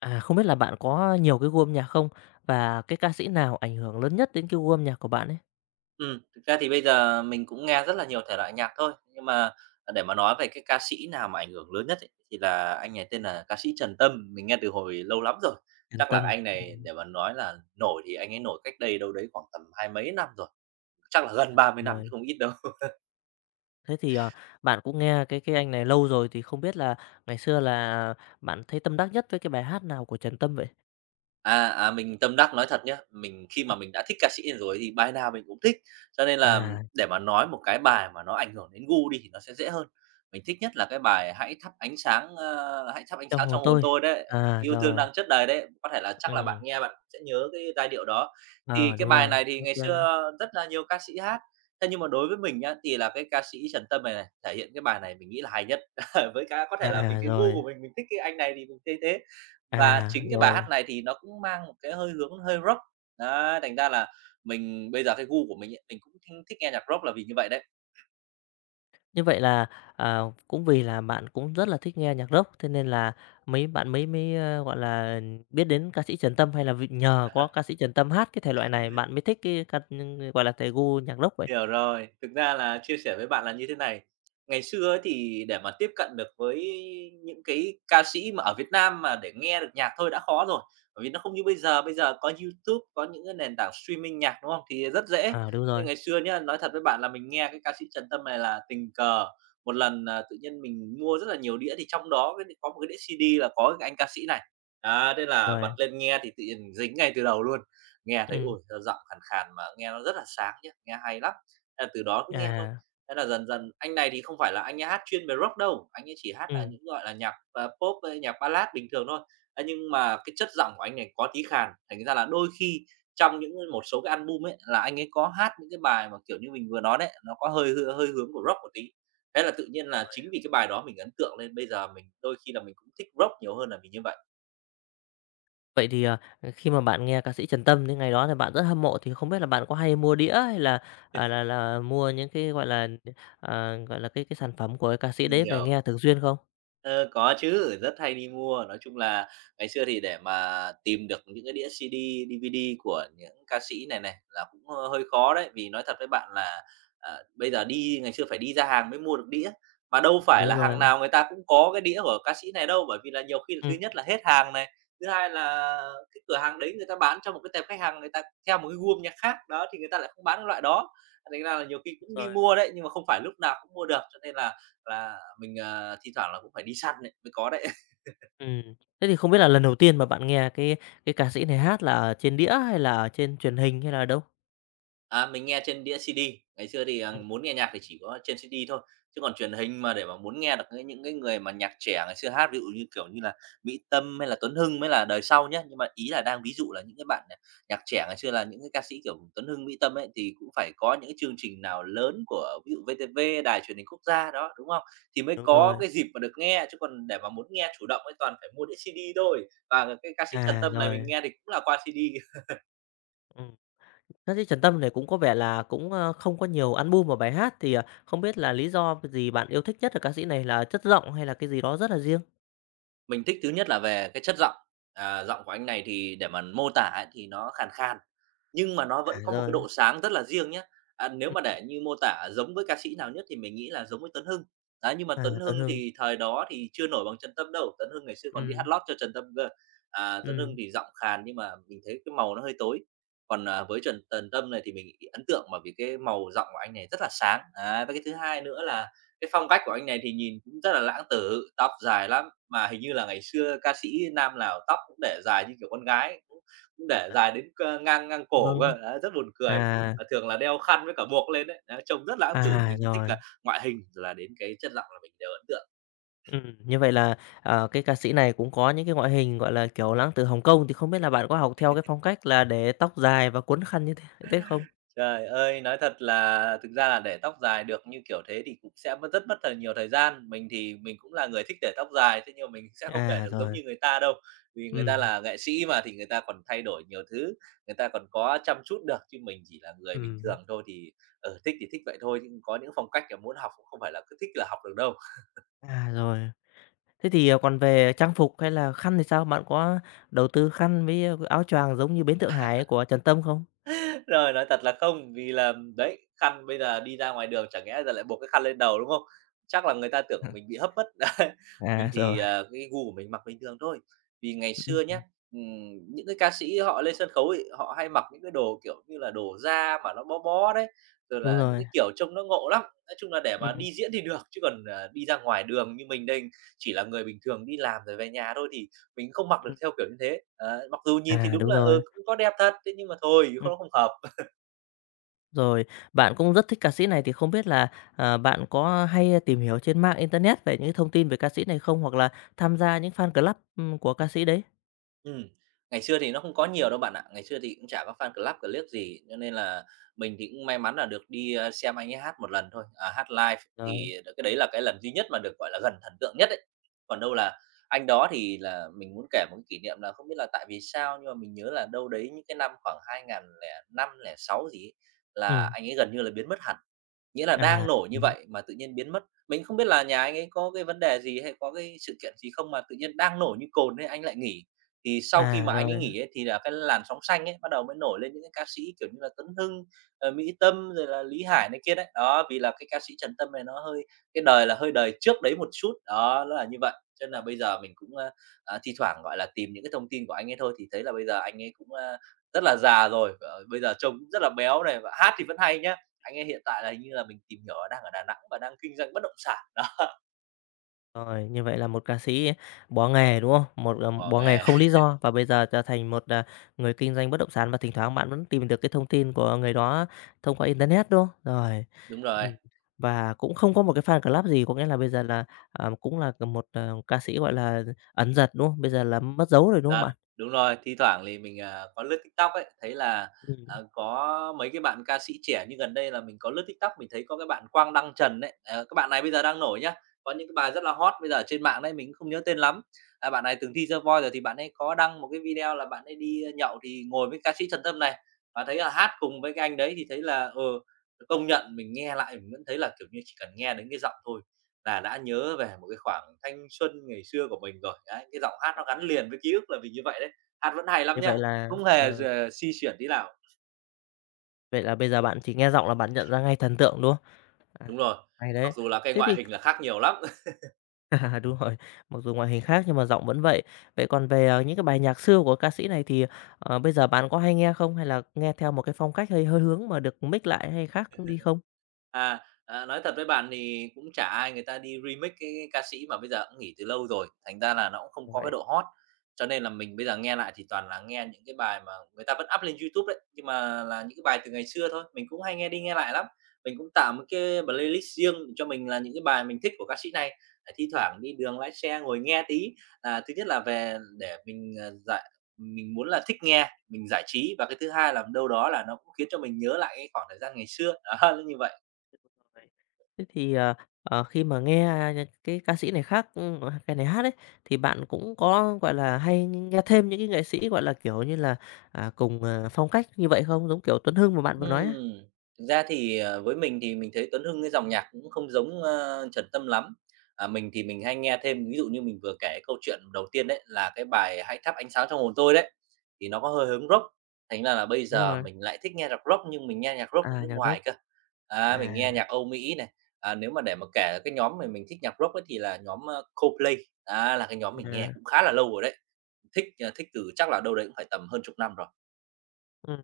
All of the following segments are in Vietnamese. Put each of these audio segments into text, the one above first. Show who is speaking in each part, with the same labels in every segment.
Speaker 1: À, không biết là bạn có nhiều cái gu âm nhạc không? Và cái ca sĩ nào ảnh hưởng lớn nhất đến cái gu âm nhạc của bạn ấy?
Speaker 2: Thực ra thì bây giờ mình cũng nghe rất là nhiều thể loại nhạc thôi, nhưng mà, à, để mà nói về cái ca sĩ nào mà ảnh hưởng lớn nhất ấy, thì là anh này tên là ca sĩ Trần Tâm, mình nghe từ hồi lâu lắm rồi.
Speaker 1: Yên
Speaker 2: Chắc là
Speaker 1: tâm.
Speaker 2: anh này
Speaker 1: Ừm,
Speaker 2: để mà nói là nổi thì anh ấy nổi cách đây đâu đấy khoảng tầm hai mấy năm rồi, chắc là gần ba mươi năm chứ
Speaker 1: rồi.
Speaker 2: không ít đâu.
Speaker 1: Thế thì, bạn cũng nghe cái anh này lâu rồi thì không biết là ngày xưa là bạn thấy tâm đắc nhất với cái bài hát nào của Trần Tâm vậy?
Speaker 2: Mình tâm đắc nói thật nhá, mình khi mà
Speaker 1: Ừm.
Speaker 2: mình đã thích ca sĩ này rồi thì bài nào mình cũng thích, cho nên là
Speaker 1: À,
Speaker 2: để mà nói một cái bài mà nó ảnh hưởng đến gu đi thì nó sẽ dễ hơn. Mình thích nhất là cái bài "Hãy thắp ánh sáng, hãy thắp ánh
Speaker 1: "Trong
Speaker 2: sáng
Speaker 1: hồn
Speaker 2: trong hồn
Speaker 1: tôi."
Speaker 2: tôi" đấy,
Speaker 1: À,
Speaker 2: "Yêu thương
Speaker 1: rồi,
Speaker 2: đang chất đầy" đấy, có thể là chắc là bạn
Speaker 1: ừm,
Speaker 2: nghe bạn sẽ nhớ cái giai điệu đó. Thì
Speaker 1: à,
Speaker 2: cái
Speaker 1: đúng
Speaker 2: bài
Speaker 1: rồi,
Speaker 2: này thì
Speaker 1: "Thói
Speaker 2: ngày
Speaker 1: quen."
Speaker 2: xưa rất là nhiều ca sĩ hát, thế nhưng mà đối với mình nhá, thì là cái ca sĩ Trần Tâm này này, thể hiện cái bài này mình nghĩ là hay nhất. Với cá có thể là vì
Speaker 1: À,
Speaker 2: cái gu
Speaker 1: rồi,
Speaker 2: của mình thích cái anh này thì mình thấy thế. Và
Speaker 1: à,
Speaker 2: chính cái bài hát
Speaker 1: rồi.
Speaker 2: này thì nó cũng mang một cái hơi hướng hơi rock, đấy, thành ra là mình bây giờ cái gu của mình ấy, mình cũng thinh thích nghe nhạc rock là vì như vậy đấy.
Speaker 1: Như vậy là, à, cũng vì là bạn cũng rất là thích nghe nhạc rock, thế nên là mấy bạn mấy mới, gọi là, biết đến ca sĩ Trần Tâm, hay là vì nhờ có ca sĩ Trần Tâm hát cái thể loại này bạn mới thích cái ca gọi là, gu nhạc rock vậy?
Speaker 2: Hiểu rồi, thực ra là chia sẻ với bạn là như thế này, ngày xưa ấy thì để mà tiếp cận được với những cái ca sĩ mà ở Việt Nam mà để nghe được nhạc thôi đã khó rồi, bởi vì nó không như bây giờ có YouTube, có những cái nền tảng streaming nhạc, đúng không? Thì rất dễ.
Speaker 1: À, đúng
Speaker 2: Nhưng
Speaker 1: rồi,
Speaker 2: ngày xưa nhá, nói thật với bạn là mình nghe cái ca sĩ Trần Tâm này là tình cờ, một lần là tự nhiên mình mua rất là nhiều đĩa thì trong đó cái có một cái đĩa CD là có cái anh ca sĩ này. Á, thế là
Speaker 1: rồi,
Speaker 2: bật lên nghe thì tự nhiên dính ngay từ đầu luôn, nghe thấy,
Speaker 1: ừm,
Speaker 2: ôi, sao giọng khàn khàn mà nghe nó rất là sáng nhá, nghe hay lắm. Thế là từ đó cứ nghe thôi.
Speaker 1: à,
Speaker 2: Thế là dần dần anh này thì không phải là anh ấy hát chuyên về rock đâu, anh ấy chỉ hát là
Speaker 1: ừm.
Speaker 2: những, gọi là, nhạc, pop với nhạc ballad bình thường thôi. Thế nhưng mà cái chất giọng của anh này có tí khàn, thành ra là đôi khi trong những một số cái album ấy là anh ấy có hát những cái bài mà, kiểu như, mình vừa nói đấy, nó có hơi hướng của rock một tí. Thế là tự nhiên là chính vì cái bài đó mình ấn tượng nên bây giờ mình đôi khi là mình cũng thích rock nhiều hơn là vì như vậy.
Speaker 1: Vậy thì, khi mà bạn nghe ca sĩ Trần Tâm những ngày đó thì bạn rất hâm mộ, thì không biết là bạn có hay mua đĩa hay là, là mua những cái, gọi là, gọi là, cái sản phẩm của cái ca sĩ
Speaker 2: Mình
Speaker 1: đấy về
Speaker 2: hiểu.
Speaker 1: nghe thường xuyên không?
Speaker 2: Ờ, có chứ, rất hay đi mua. Nói chung là ngày xưa thì để mà tìm được những cái đĩa CD, DVD của những ca sĩ này này là cũng, ơ, hơi khó đấy, vì nói thật với bạn là, à, bây giờ đi ngày xưa phải đi ra hàng mới mua được đĩa, mà đâu phải
Speaker 1: Đúng
Speaker 2: là hàng
Speaker 1: rồi,
Speaker 2: nào người ta cũng có cái đĩa của ca sĩ này đâu. Bởi vì là nhiều khi là thứ
Speaker 1: ừm,
Speaker 2: nhất là hết hàng này, thứ hai là cái cửa hàng đấy người ta bán cho một cái tệp khách hàng người ta theo một cái gu âm nhạc khác, đó, thì người ta lại không bán cái loại đó. Thành ra là nhiều khi
Speaker 1: đúng
Speaker 2: cũng đi
Speaker 1: rồi.
Speaker 2: mua đấy, nhưng mà không phải lúc nào cũng mua được, cho nên là mình, à, thi thoảng là cũng phải đi săn ấy, mới có đấy.
Speaker 1: Ừm, thế thì không biết là lần đầu tiên mà bạn nghe cái ca sĩ này hát là ở trên đĩa hay là ở trên truyền hình hay là đâu?
Speaker 2: À, mình nghe trên đĩa CD, ngày xưa thì, à,
Speaker 1: Ừm,
Speaker 2: muốn nghe nhạc thì chỉ có trên CD thôi, chứ còn truyền hình mà để mà muốn nghe được cái những cái người mà nhạc trẻ ngày xưa hát, ví dụ như, kiểu như là, Mỹ Tâm hay là Tuấn Hưng mới là đời sau nhá. Nhưng mà ý là đang ví dụ là những cái bạn, à, nhạc trẻ ngày xưa là những cái ca sĩ kiểu Tuấn Hưng, Mỹ Tâm ấy, thì cũng phải có những cái chương trình nào lớn của ví dụ VTV, Đài Truyền hình Quốc gia đó, đúng không? Thì mới
Speaker 1: đúng
Speaker 2: có
Speaker 1: rồi.
Speaker 2: cái dịp mà được nghe, chứ còn để mà muốn nghe chủ động ấy toàn phải mua đĩa CD thôi. Và cái ca sĩ Trần
Speaker 1: À,
Speaker 2: Tâm này mình
Speaker 1: rồi,
Speaker 2: nghe thì cũng là qua CD.
Speaker 1: ừm. Ca sĩ Trần Tâm này cũng có vẻ là cũng, không có nhiều album và bài hát thì, không biết là lý do gì bạn yêu thích nhất ở ca sĩ này là chất giọng hay là cái gì đó rất là riêng?
Speaker 2: Mình thích thứ nhất là về cái chất giọng, à, giọng của anh này thì để mà mô tả ấy thì nó khàn khàn, nhưng mà nó
Speaker 1: À,
Speaker 2: vẫn có một cái
Speaker 1: rồi,
Speaker 2: độ sáng rất là riêng nhé. À, nếu
Speaker 1: ừm,
Speaker 2: mà để như mô tả giống với ca sĩ nào nhất thì mình nghĩ là giống với Tuấn Hưng. Đấy, nhưng mà
Speaker 1: à,
Speaker 2: Tuấn
Speaker 1: Tuấn
Speaker 2: Hưng
Speaker 1: Hưng,
Speaker 2: thì thời đó thì chưa nổi bằng Trần Tâm đâu, Tuấn Hưng ngày xưa còn đi hát
Speaker 1: ừm,
Speaker 2: lót cho Trần Tâm cơ. À, Tuấn Hưng
Speaker 1: ừm,
Speaker 2: thì giọng khàn nhưng mà mình thấy cái màu nó hơi tối. Còn, à, với Trần Trần Tâm này thì mình ấn tượng bởi vì cái màu giọng của anh này rất là sáng. Đấy, với cái thứ hai nữa là cái phong cách của anh này thì nhìn cũng rất là lãng tử, tóc dài lắm, mà hình như là ngày xưa ca sĩ nam nào tóc cũng để dài như kiểu con gái ấy, cũng cũng để
Speaker 1: à,
Speaker 2: dài đến, ngang ngang cổ
Speaker 1: vâng,
Speaker 2: cơ, đấy, rất buồn cười.
Speaker 1: à,
Speaker 2: Và thường là đeo khăn với cả buộc lên ấy, đấy, trông rất lãng tử.
Speaker 1: à,
Speaker 2: Mình cũng thích
Speaker 1: rồi.
Speaker 2: là ngoại hình rồi là đến cái chất giọng là mình đều ấn tượng.
Speaker 1: Như vậy là, cái ca sĩ này cũng có những cái ngoại hình, gọi là, kiểu, lãng tử Hồng Kông, thì không biết là bạn có học theo cái phong cách là để tóc dài và cuốn khăn như thế thế không?
Speaker 2: Trời ơi, nói thật là thực ra là để tóc dài được như kiểu thế thì cũng sẽ mất rất mất thời thời gian. Mình thì mình cũng là người thích để tóc dài, thế nhưng mà mình sẽ không để
Speaker 1: À,
Speaker 2: được giống
Speaker 1: rồi,
Speaker 2: như người ta đâu. Vì người ta
Speaker 1: ừm,
Speaker 2: là nghệ sĩ mà thì người ta còn thay đổi nhiều thứ, người ta còn có chăm chút được chứ mình chỉ là người bình
Speaker 1: ừm,
Speaker 2: thường thôi thì ừ, thích thì thích vậy thôi, nhưng có những phong cách mà muốn học cũng không phải là cứ thích là học được đâu.
Speaker 1: à, rồi. Thế thì, còn về trang phục hay là khăn thì sao? Bạn có đầu tư khăn với, áo choàng giống như Bến Thượng Hải của Trần Tâm không?
Speaker 2: Rồi, nói thật là không, vì là đấy, khăn bây giờ đi ra ngoài đường chẳng lẽ giờ lại buộc cái khăn lên đầu, đúng không? Chắc là người ta tưởng mình bị hấp mất. Đấy,
Speaker 1: À,
Speaker 2: mình
Speaker 1: rồi,
Speaker 2: thì, cái gu của mình mặc bình thường thôi. Vì ngày xưa nhé,
Speaker 1: ừm,
Speaker 2: những cái ca sĩ họ lên sân khấu ấy, họ hay mặc những cái đồ, kiểu như là, đồ da mà nó bó bó đấy, rồi
Speaker 1: đúng
Speaker 2: là những
Speaker 1: rồi,
Speaker 2: cái kiểu trông nó ngộ lắm. Nói chung là để mà
Speaker 1: ừm,
Speaker 2: đi diễn thì được, chứ còn, đi ra ngoài đường như mình đây chỉ là người bình thường đi làm rồi về nhà thôi thì mình không mặc được
Speaker 1: ừm,
Speaker 2: theo kiểu như thế. Đấy, mặc dù nhìn thì
Speaker 1: à,
Speaker 2: đúng
Speaker 1: đúng
Speaker 2: là,
Speaker 1: rồi.
Speaker 2: ừ, cũng có đẹp thật, thế nhưng mà thôi, nó không hợp.
Speaker 1: Rồi, bạn cũng rất thích ca sĩ này thì không biết là, bạn có hay tìm hiểu trên mạng internet về những thông tin về ca sĩ này không? Hoặc là tham gia những fan club, của ca sĩ đấy?
Speaker 2: Ừm, Ngày xưa thì nó không có nhiều đâu bạn ạ. Ngày xưa thì cũng chả có fan club, clip gì, cho nên là mình thì cũng may mắn là được đi, xem anh ấy hát một lần thôi, à, hát live
Speaker 1: Rồi,
Speaker 2: thì cái đấy là cái lần duy nhất mà được, gọi là, gần thần tượng nhất đấy. Còn đâu là anh đó thì là mình muốn kể một cái kỷ niệm là không biết là tại vì sao nhưng mà mình nhớ là đâu đấy những cái năm khoảng 2005, sáu gì ấy,
Speaker 1: ừ,
Speaker 2: là anh ấy gần như là biến mất hẳn. Nghĩa là
Speaker 1: à,
Speaker 2: đang nổi như
Speaker 1: ừm,
Speaker 2: vậy mà tự nhiên biến mất. Mình không biết là nhà anh ấy có cái vấn đề gì hay có cái sự kiện gì không mà tự nhiên đang nổi như cồn ấy anh lại nghỉ. Thì sau khi
Speaker 1: à,
Speaker 2: mà anh ấy
Speaker 1: rồi,
Speaker 2: nghỉ ấy, thì là cái làn sóng xanh ấy, bắt đầu mới nổi lên những cái ca sĩ, kiểu như là, Tuấn Hưng, Mỹ Tâm rồi là Lý Hải này kia đấy. Đó, vì là cái ca sĩ Trần Tâm này nó hơi cái đời là hơi đời trước đấy một chút, đó, nó là như vậy. Cho nên là bây giờ mình cũng, thi thoảng, gọi là, tìm những cái thông tin của anh ấy thôi, thì thấy là bây giờ anh ấy cũng, rất là già rồi, bây giờ trông cũng rất là béo này, và hát thì vẫn hay nhá. Anh ấy hiện tại là hình như là mình tìm hiểu là đang ở Đà Nẵng và đang kinh doanh bất động sản đó,
Speaker 1: rồi, như vậy là một ca sĩ bỏ nghề, đúng không? Một,
Speaker 2: bỏ
Speaker 1: bỏ nghề
Speaker 2: nghề.
Speaker 1: không lý do và bây giờ trở thành một, người kinh doanh bất động sản và thỉnh thoảng bạn vẫn tìm được cái thông tin của người đó thông qua internet, đúng không? Rồi.
Speaker 2: Đúng rồi,
Speaker 1: Ừm, và cũng không có một cái fan club gì, có nghĩa là bây giờ là, cũng là một, ca sĩ, gọi là, ẩn dật, đúng không? Bây giờ là mất dấu rồi,
Speaker 2: thực
Speaker 1: đúng không
Speaker 2: ra
Speaker 1: bạn?
Speaker 2: đúng rồi, thi thoảng thì mình, có lướt TikTok ấy, thấy là,
Speaker 1: Ừm,
Speaker 2: có mấy cái bạn ca sĩ trẻ như gần đây là mình có lướt TikTok, mình thấy có cái bạn Quang Đăng Trần đấy cái bạn này bây giờ đang nổi nhá, có những cái bài rất là hot bây giờ ở trên mạng đấy, mình không nhớ tên lắm. À, bạn này từng thi The Voice rồi thì bạn ấy có đăng một cái video là bạn ấy đi nhậu thì ngồi với ca sĩ Trần Tâm này, và thấy là hát cùng với cái anh đấy thì thấy là, công nhận mình nghe lại mình vẫn thấy là, kiểu như, chỉ cần nghe đến cái giọng thôi là đã nhớ về một cái khoảng thanh xuân ngày xưa của mình rồi. Đấy, cái giọng hát nó
Speaker 1: ờ,
Speaker 2: gắn liền với ký ức là mình như vậy đấy. Hát vẫn hay lắm
Speaker 1: như vậy
Speaker 2: nha,
Speaker 1: là,
Speaker 2: không hề xi xuyển tí nào.
Speaker 1: vậy là bây giờ bạn chỉ nghe giọng là bạn nhận ra ngay thần tượng, đúng không? À,
Speaker 2: Đúng rồi,
Speaker 1: hay
Speaker 2: mặc
Speaker 1: đấy.
Speaker 2: dù là cái
Speaker 1: Thế
Speaker 2: ngoại
Speaker 1: thì
Speaker 2: hình là khác nhiều lắm.
Speaker 1: à, đúng rồi, mặc dù ngoại hình khác nhưng mà giọng vẫn vậy. Vậy còn về, những cái bài nhạc xưa của ca sĩ này thì, bây giờ bạn có hay nghe không? Hay là nghe theo một cái phong cách hơi hơi hướng mà được mix lại hay khác đi không?
Speaker 2: À, nói thật với bạn thì cũng chả ai người ta đi remix cái ca sĩ mà bây giờ cũng nghỉ từ lâu rồi, thành ra là nó cũng không có cái
Speaker 1: Vậy
Speaker 2: độ hot. Cho nên là mình bây giờ nghe lại thì toàn là nghe những cái bài mà người ta vẫn up lên YouTube đấy, nhưng mà là những cái bài từ ngày xưa thôi, mình cũng hay nghe đi nghe lại lắm. Mình cũng tạo một cái playlist riêng cho mình là những cái bài mình thích của ca sĩ này. À, thi thoảng đi đường lái xe ngồi nghe tí. À, thứ nhất là về để mình, à, giải mình muốn là thích nghe, mình giải trí và cái thứ hai là đâu đó là nó cũng khiến cho mình nhớ lại cái khoảng thời gian ngày xưa, đó, nó như vậy.
Speaker 1: Vậy. Thế thì, khi mà nghe, cái ca sĩ này khác, cái này hát ấy, thì bạn cũng có, gọi là, hay nghe thêm những cái nghệ sĩ, gọi là, kiểu như là, cùng, phong cách như vậy không? Giống kiểu Tuấn Hưng mà bạn vừa nói á.
Speaker 2: Ừm, thực ra thì, với mình thì mình thấy Tuấn Hưng cái dòng nhạc cũng không giống, Trần Tâm lắm. À, mình thì mình hay nghe thêm, ví dụ như mình vừa kể cái câu chuyện đầu tiên đấy, là cái bài "Hãy thắp ánh sáng trong hồn tôi" đấy, thì nó có hơi hướng Rock, thành ra là bây
Speaker 1: Đúng
Speaker 2: giờ
Speaker 1: rồi.
Speaker 2: mình lại thích nghe nhạc Rock nhưng mình nghe nhạc Rock của
Speaker 1: À,
Speaker 2: nước
Speaker 1: nhạc rock.
Speaker 2: ngoài cơ. Á, mình
Speaker 1: À,
Speaker 2: nghe nhạc Âu Mỹ này, nếu mà để mà kể cái nhóm mà mình thích nhạc Rock ấy thì là nhóm, Coldplay, á, là cái nhóm mình
Speaker 1: à,
Speaker 2: nghe cũng khá là lâu rồi đấy, thích từ chắc là đâu đấy cũng phải tầm hơn chục năm rồi.
Speaker 1: ừm.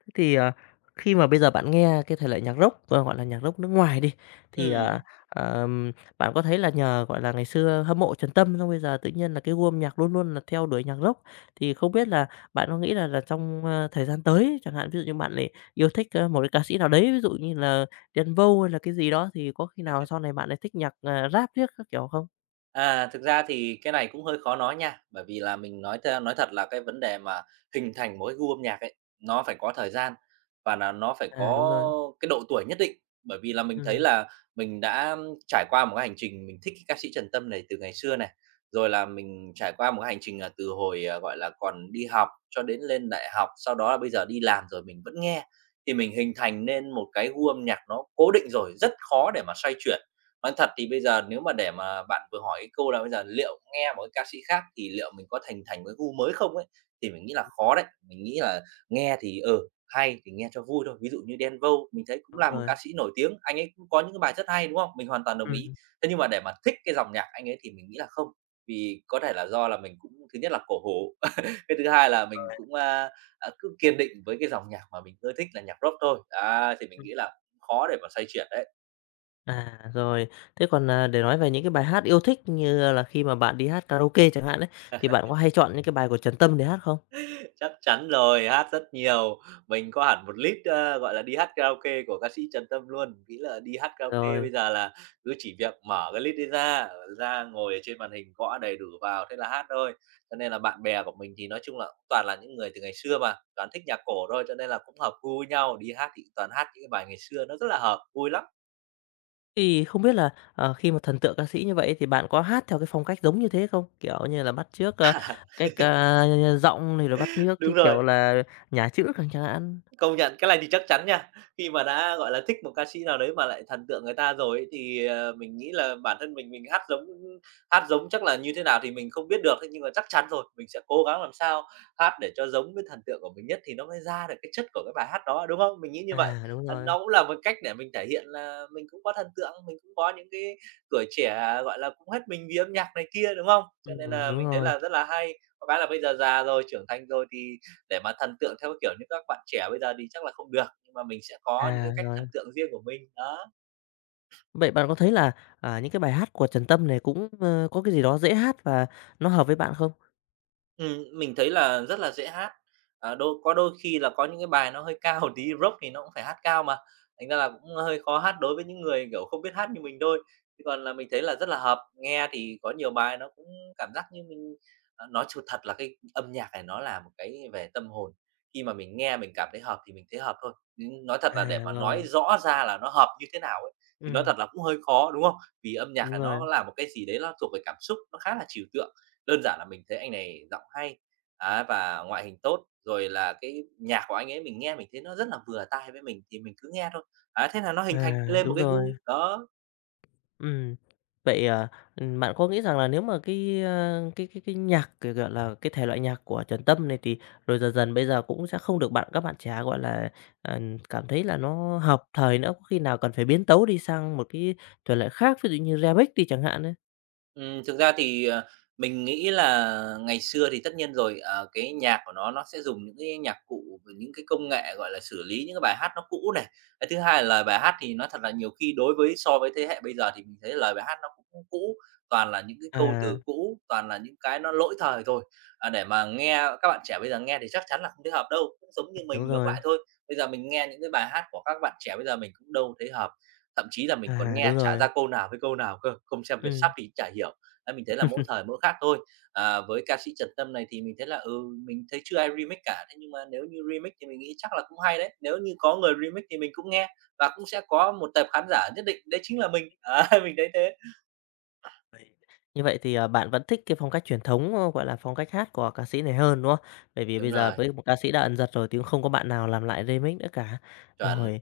Speaker 1: Thế thì, khi mà bây giờ bạn nghe cái thể loại nhạc rock, gọi là, nhạc rock nước ngoài đi, thì,
Speaker 2: Ừm.
Speaker 1: ờm, bạn có thấy là nhờ, gọi là, ngày xưa hâm mộ Trần Tâm, xong bây giờ tự nhiên là cái gu âm nhạc luôn luôn là theo đuổi nhạc rock, thì không biết là bạn có nghĩ là trong, thời gian tới, chẳng hạn ví dụ như bạn lại yêu thích, một cái ca sĩ nào đấy, ví dụ như là Đen Vâu hay là cái gì đó, thì có khi nào sau này bạn lại thích nhạc, Rap riết các kiểu không?
Speaker 2: À, thực ra thì cái này cũng hơi khó nói nha, bởi vì là mình nói thật là cái vấn đề mà hình thành một cái gu âm nhạc ấy, nó phải có thời gian và là nó phải
Speaker 1: À, đúng
Speaker 2: có
Speaker 1: rồi,
Speaker 2: cái độ tuổi nhất định. Bởi vì là mình thấy
Speaker 1: ừm,
Speaker 2: là mình đã trải qua một cái hành trình mình thích cái ca sĩ Trần Tâm này từ ngày xưa này, rồi là mình trải qua một cái hành trình là từ hồi, gọi là, còn đi học cho đến lên đại học, sau đó là bây giờ đi làm rồi mình vẫn nghe, thì mình hình thành nên một cái gu âm nhạc nó cố định rồi, rất khó để mà xoay chuyển. Nói thật thì bây giờ nếu mà để mà bạn vừa hỏi cái câu là bây giờ liệu nghe một cái ca sĩ khác thì liệu mình có thành thành với gu mới không ấy, thì mình nghĩ là khó đấy. Mình nghĩ là nghe thì, hay thì nghe cho vui thôi. Ví dụ như Đen Vâu mình thấy cũng
Speaker 1: đúng
Speaker 2: là một
Speaker 1: rồi,
Speaker 2: ca sĩ nổi tiếng, anh ấy cũng có những cái bài rất hay, đúng không? Mình hoàn toàn đồng ý.
Speaker 1: ừm.
Speaker 2: Thế nhưng mà để mà thích cái dòng nhạc anh ấy thì mình nghĩ là không, vì có thể là do là mình cũng thứ nhất là cổ hủ, cái thứ hai là mình cũng, cứ kiên định với cái dòng nhạc mà mình ưa thích là nhạc Rock thôi. Á, thì mình nghĩ là khó để mà xoay chuyển đấy.
Speaker 1: À, rồi. Thế còn, để nói về những cái bài hát yêu thích như là khi mà bạn đi hát karaoke chẳng hạn đấy thì bạn có hay chọn những cái bài của Trần Tâm để hát không?
Speaker 2: Chắc chắn rồi, hát rất nhiều. Mình có hẳn một list, gọi là, đi hát karaoke của ca sĩ Trần Tâm luôn. Nghĩ là đi hát karaoke
Speaker 1: Rồi,
Speaker 2: bây giờ là cứ chỉ việc mở cái list đi ra, ra ngồi ở trên màn hình gõ đầy đủ vào, thế là hát thôi. Cho nên là bạn bè của mình thì nói chung là cũng toàn là những người từ ngày xưa mà, toàn thích nhạc cổ thôi, cho nên là cũng hợp gu với nhau, đi hát thì toàn hát những cái bài ngày xưa nó rất là hợp, vui lắm.
Speaker 1: thì không biết là, khi mà thần tượng ca sĩ như vậy thì bạn có hát theo cái phong cách giống như thế không? Kiểu như là bắt chước, cách, giọng này rồi bắt chước cái
Speaker 2: Đúng
Speaker 1: kiểu
Speaker 2: rồi.
Speaker 1: là nhả chữ chẳng hạn.
Speaker 2: Công nhận, cái này thì chắc chắn nha. Khi mà đã, gọi là, thích một ca sĩ nào đấy mà lại thần tượng người ta rồi ấy, thì, mình nghĩ là bản thân mình hát giống chắc là như thế nào thì mình không biết được, thế nhưng mà chắc chắn rồi, mình sẽ cố gắng làm sao hát để cho giống với thần tượng của mình nhất thì nó mới ra được cái chất của cái bài hát đó, đúng không? Mình nghĩ như vậy.
Speaker 1: À, đúng
Speaker 2: À,
Speaker 1: rồi.
Speaker 2: nó cũng là một cách để mình thể hiện là mình cũng có thần tượng, mình cũng có những cái tuổi trẻ, gọi là, cũng hết mình vì âm nhạc này kia, đúng không? Cho nên là
Speaker 1: Đúng
Speaker 2: mình thấy
Speaker 1: rồi.
Speaker 2: là rất là hay. Có cái là bây giờ già rồi, trưởng thành rồi thì để mà thần tượng theo cái kiểu như các bạn trẻ bây giờ thì chắc là không được, nhưng mà mình sẽ có những
Speaker 1: À,
Speaker 2: cái cách thần
Speaker 1: rồi.
Speaker 2: tượng riêng của mình, đó.
Speaker 1: Vậy bạn có thấy là, những cái bài hát của Trần Tâm này cũng, có cái gì đó dễ hát và nó hợp với bạn không?
Speaker 2: Mình thấy là rất là dễ hát, à, đôi có đôi khi là có những cái bài nó hơi cao một tí, Rock thì nó cũng phải hát cao mà, thành ra là cũng hơi khó hát đối với những người, kiểu, không biết hát như mình thôi. Chứ còn là mình thấy là rất là hợp, nghe thì có nhiều bài nó cũng cảm giác như mình nói sự thật là cái âm nhạc này nó là một cái về tâm hồn, khi mà mình nghe mình cảm thấy hợp thì mình thấy hợp thôi, chứ nói thật là để
Speaker 1: À,
Speaker 2: mà nói
Speaker 1: rồi.
Speaker 2: rõ ra là nó hợp như thế nào ấy, thì nói
Speaker 1: Ừm,
Speaker 2: thật là cũng hơi khó, đúng không? Vì âm nhạc
Speaker 1: đúng
Speaker 2: là
Speaker 1: rồi.
Speaker 2: nó là một cái gì đấy nó thuộc về cảm xúc, nó khá là trừu tượng. Đơn giản là mình thấy anh này giọng hay, á, và ngoại hình tốt, rồi là cái nhạc của anh ấy mình nghe mình thấy nó rất là vừa tai với mình thì mình cứ nghe thôi. Á, thế là nó hình
Speaker 1: À,
Speaker 2: thành lên một
Speaker 1: đúng
Speaker 2: cái
Speaker 1: rồi,
Speaker 2: gu, đó.
Speaker 1: ừm. Vậy, bạn có nghĩ rằng là nếu mà cái, cái nhạc, kiểu, gọi là, cái thể loại nhạc của Trần Tâm này thì rồi dần dần bây giờ cũng sẽ không được các bạn trẻ, gọi là, ờ, cảm thấy là nó hợp thời nữa, có khi nào cần phải biến tấu đi sang một cái thể loại khác, ví dụ như Remix đi chẳng hạn ấy?
Speaker 2: Thực ra thì, mình nghĩ là ngày xưa thì tất nhiên rồi, cái nhạc của nó sẽ dùng những cái nhạc cụ, và những cái công nghệ, gọi là, xử lý những cái bài hát nó cũ này. Cái thứ hai là bài hát thì nó thật là nhiều khi đối với so với thế hệ bây giờ thì mình thấy lời bài hát nó cũng cũ, toàn là những cái câu
Speaker 1: À,
Speaker 2: từ cũ, toàn là những cái nó lỗi thời thôi. À, để mà nghe các bạn trẻ bây giờ nghe thì chắc chắn là không thấy hợp đâu, cũng giống như
Speaker 1: đúng
Speaker 2: mình ngược
Speaker 1: rồi,
Speaker 2: lại thôi. Bây giờ mình nghe những cái bài hát của các bạn trẻ bây giờ mình cũng đâu thấy hợp. Thậm chí là mình còn
Speaker 1: à, đúng
Speaker 2: nghe chả
Speaker 1: rồi,
Speaker 2: ra câu nào với câu nào cơ, không xem Việt sắp
Speaker 1: ừm.
Speaker 2: thì chả hiểu. Đấy, mình thấy là mỗi thời mỗi khác thôi. À, với ca sĩ Trần Tâm này thì mình thấy là, ừ, mình thấy chưa ai remix cả, thế nhưng mà nếu như remix thì mình nghĩ chắc là cũng hay đấy. Nếu như có người remix thì mình cũng nghe và cũng sẽ có một tập khán giả nhất định, đấy chính là mình. Đấy, mình thấy thế.
Speaker 1: Như vậy thì, bạn vẫn thích cái phong cách truyền thống, gọi là, phong cách hát của ca sĩ này hơn, đúng không? Bởi vì
Speaker 2: Đúng
Speaker 1: bây giờ
Speaker 2: rồi,
Speaker 1: với một ca sĩ đã ẩn dật rồi thì cũng không có bạn nào làm lại remix nữa cả.
Speaker 2: chuẩn.
Speaker 1: Rồi,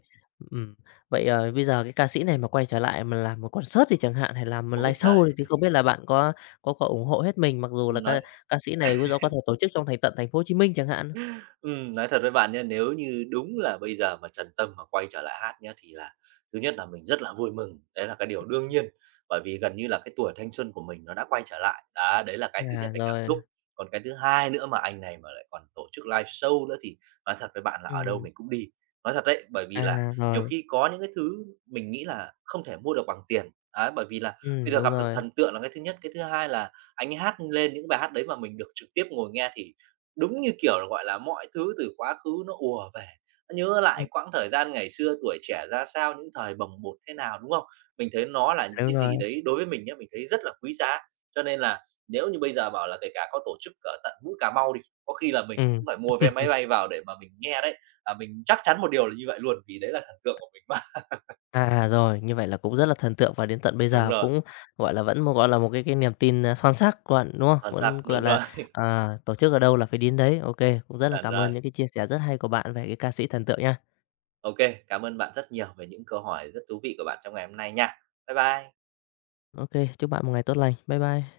Speaker 1: ừm, vậy, bây giờ cái ca sĩ này mà quay trở lại mà làm một concert thì chẳng hạn, hay làm một
Speaker 2: Ôi
Speaker 1: live show
Speaker 2: trời!
Speaker 1: đi thì không biết là bạn có ủng hộ hết mình, mặc dù là
Speaker 2: Nói
Speaker 1: ca ca sĩ này có thể tổ chức trong tận thành phố Hồ Chí Minh chẳng hạn?
Speaker 2: nói thật với bạn nhé nếu như đúng là bây giờ mà Trần Tâm mà quay trở lại hát nhé thì là thứ nhất là mình rất là vui mừng, đấy là cái điều đương nhiên, bởi vì gần như là cái tuổi thanh xuân của mình nó đã quay trở lại. Đó, đấy là cái thứ
Speaker 1: À,
Speaker 2: nhất về cảm
Speaker 1: rồi,
Speaker 2: xúc. Còn cái thứ hai nữa mà anh này mà lại còn tổ chức live show nữa thì nói thật với bạn là ở đâu
Speaker 1: ừm,
Speaker 2: mình cũng đi. Nói thật đấy, bởi vì là
Speaker 1: à,
Speaker 2: nhiều
Speaker 1: rồi,
Speaker 2: khi có những cái thứ mình nghĩ là không thể mua được bằng tiền. Đấy, bởi vì là bây giờ
Speaker 1: đúng
Speaker 2: gặp được
Speaker 1: rồi,
Speaker 2: thần tượng là cái thứ nhất, cái thứ hai là anh ấy hát lên những bài hát đấy mà mình được trực tiếp ngồi nghe thì đúng như kiểu là, gọi là, mọi thứ từ quá khứ nó ùa về, nó nhớ lại
Speaker 1: ừm,
Speaker 2: quãng thời gian ngày xưa tuổi trẻ ra sao, những thời bồng bột thế nào, đúng không? Mình thấy nó là những
Speaker 1: đúng
Speaker 2: cái
Speaker 1: rồi,
Speaker 2: gì đấy đối với mình nhá, mình thấy rất là quý giá. Cho nên là nếu như bây giờ bảo là kể cả có tổ chức ở tận mũi Cà Mau đi, có khi là mình cũng
Speaker 1: ừm.
Speaker 2: phải mua vé máy bay vào để mà mình nghe đấy. À, mình chắc chắn một điều là như vậy luôn, vì đấy là thần tượng của mình mà.
Speaker 1: À, rồi, như vậy là cũng rất là thần tượng và đến tận bây
Speaker 2: Đúng
Speaker 1: giờ
Speaker 2: rồi,
Speaker 1: cũng, gọi là, vẫn một gọi là, một cái niềm tin, son xác của bạn, đúng không?
Speaker 2: thần sắc,
Speaker 1: Vẫn, gọi
Speaker 2: đúng
Speaker 1: là,
Speaker 2: rồi,
Speaker 1: tổ chức ở đâu là phải đến đấy. OK, cũng rất là
Speaker 2: chuẩn
Speaker 1: cảm
Speaker 2: rồi.
Speaker 1: ơn những cái chia sẻ rất hay của bạn về cái ca sĩ thần tượng nha.
Speaker 2: OK, cảm ơn bạn rất nhiều về những câu hỏi rất thú vị của bạn trong ngày hôm nay nha. Bye bye.
Speaker 1: OK, chúc bạn một ngày tốt lành. Bye bye.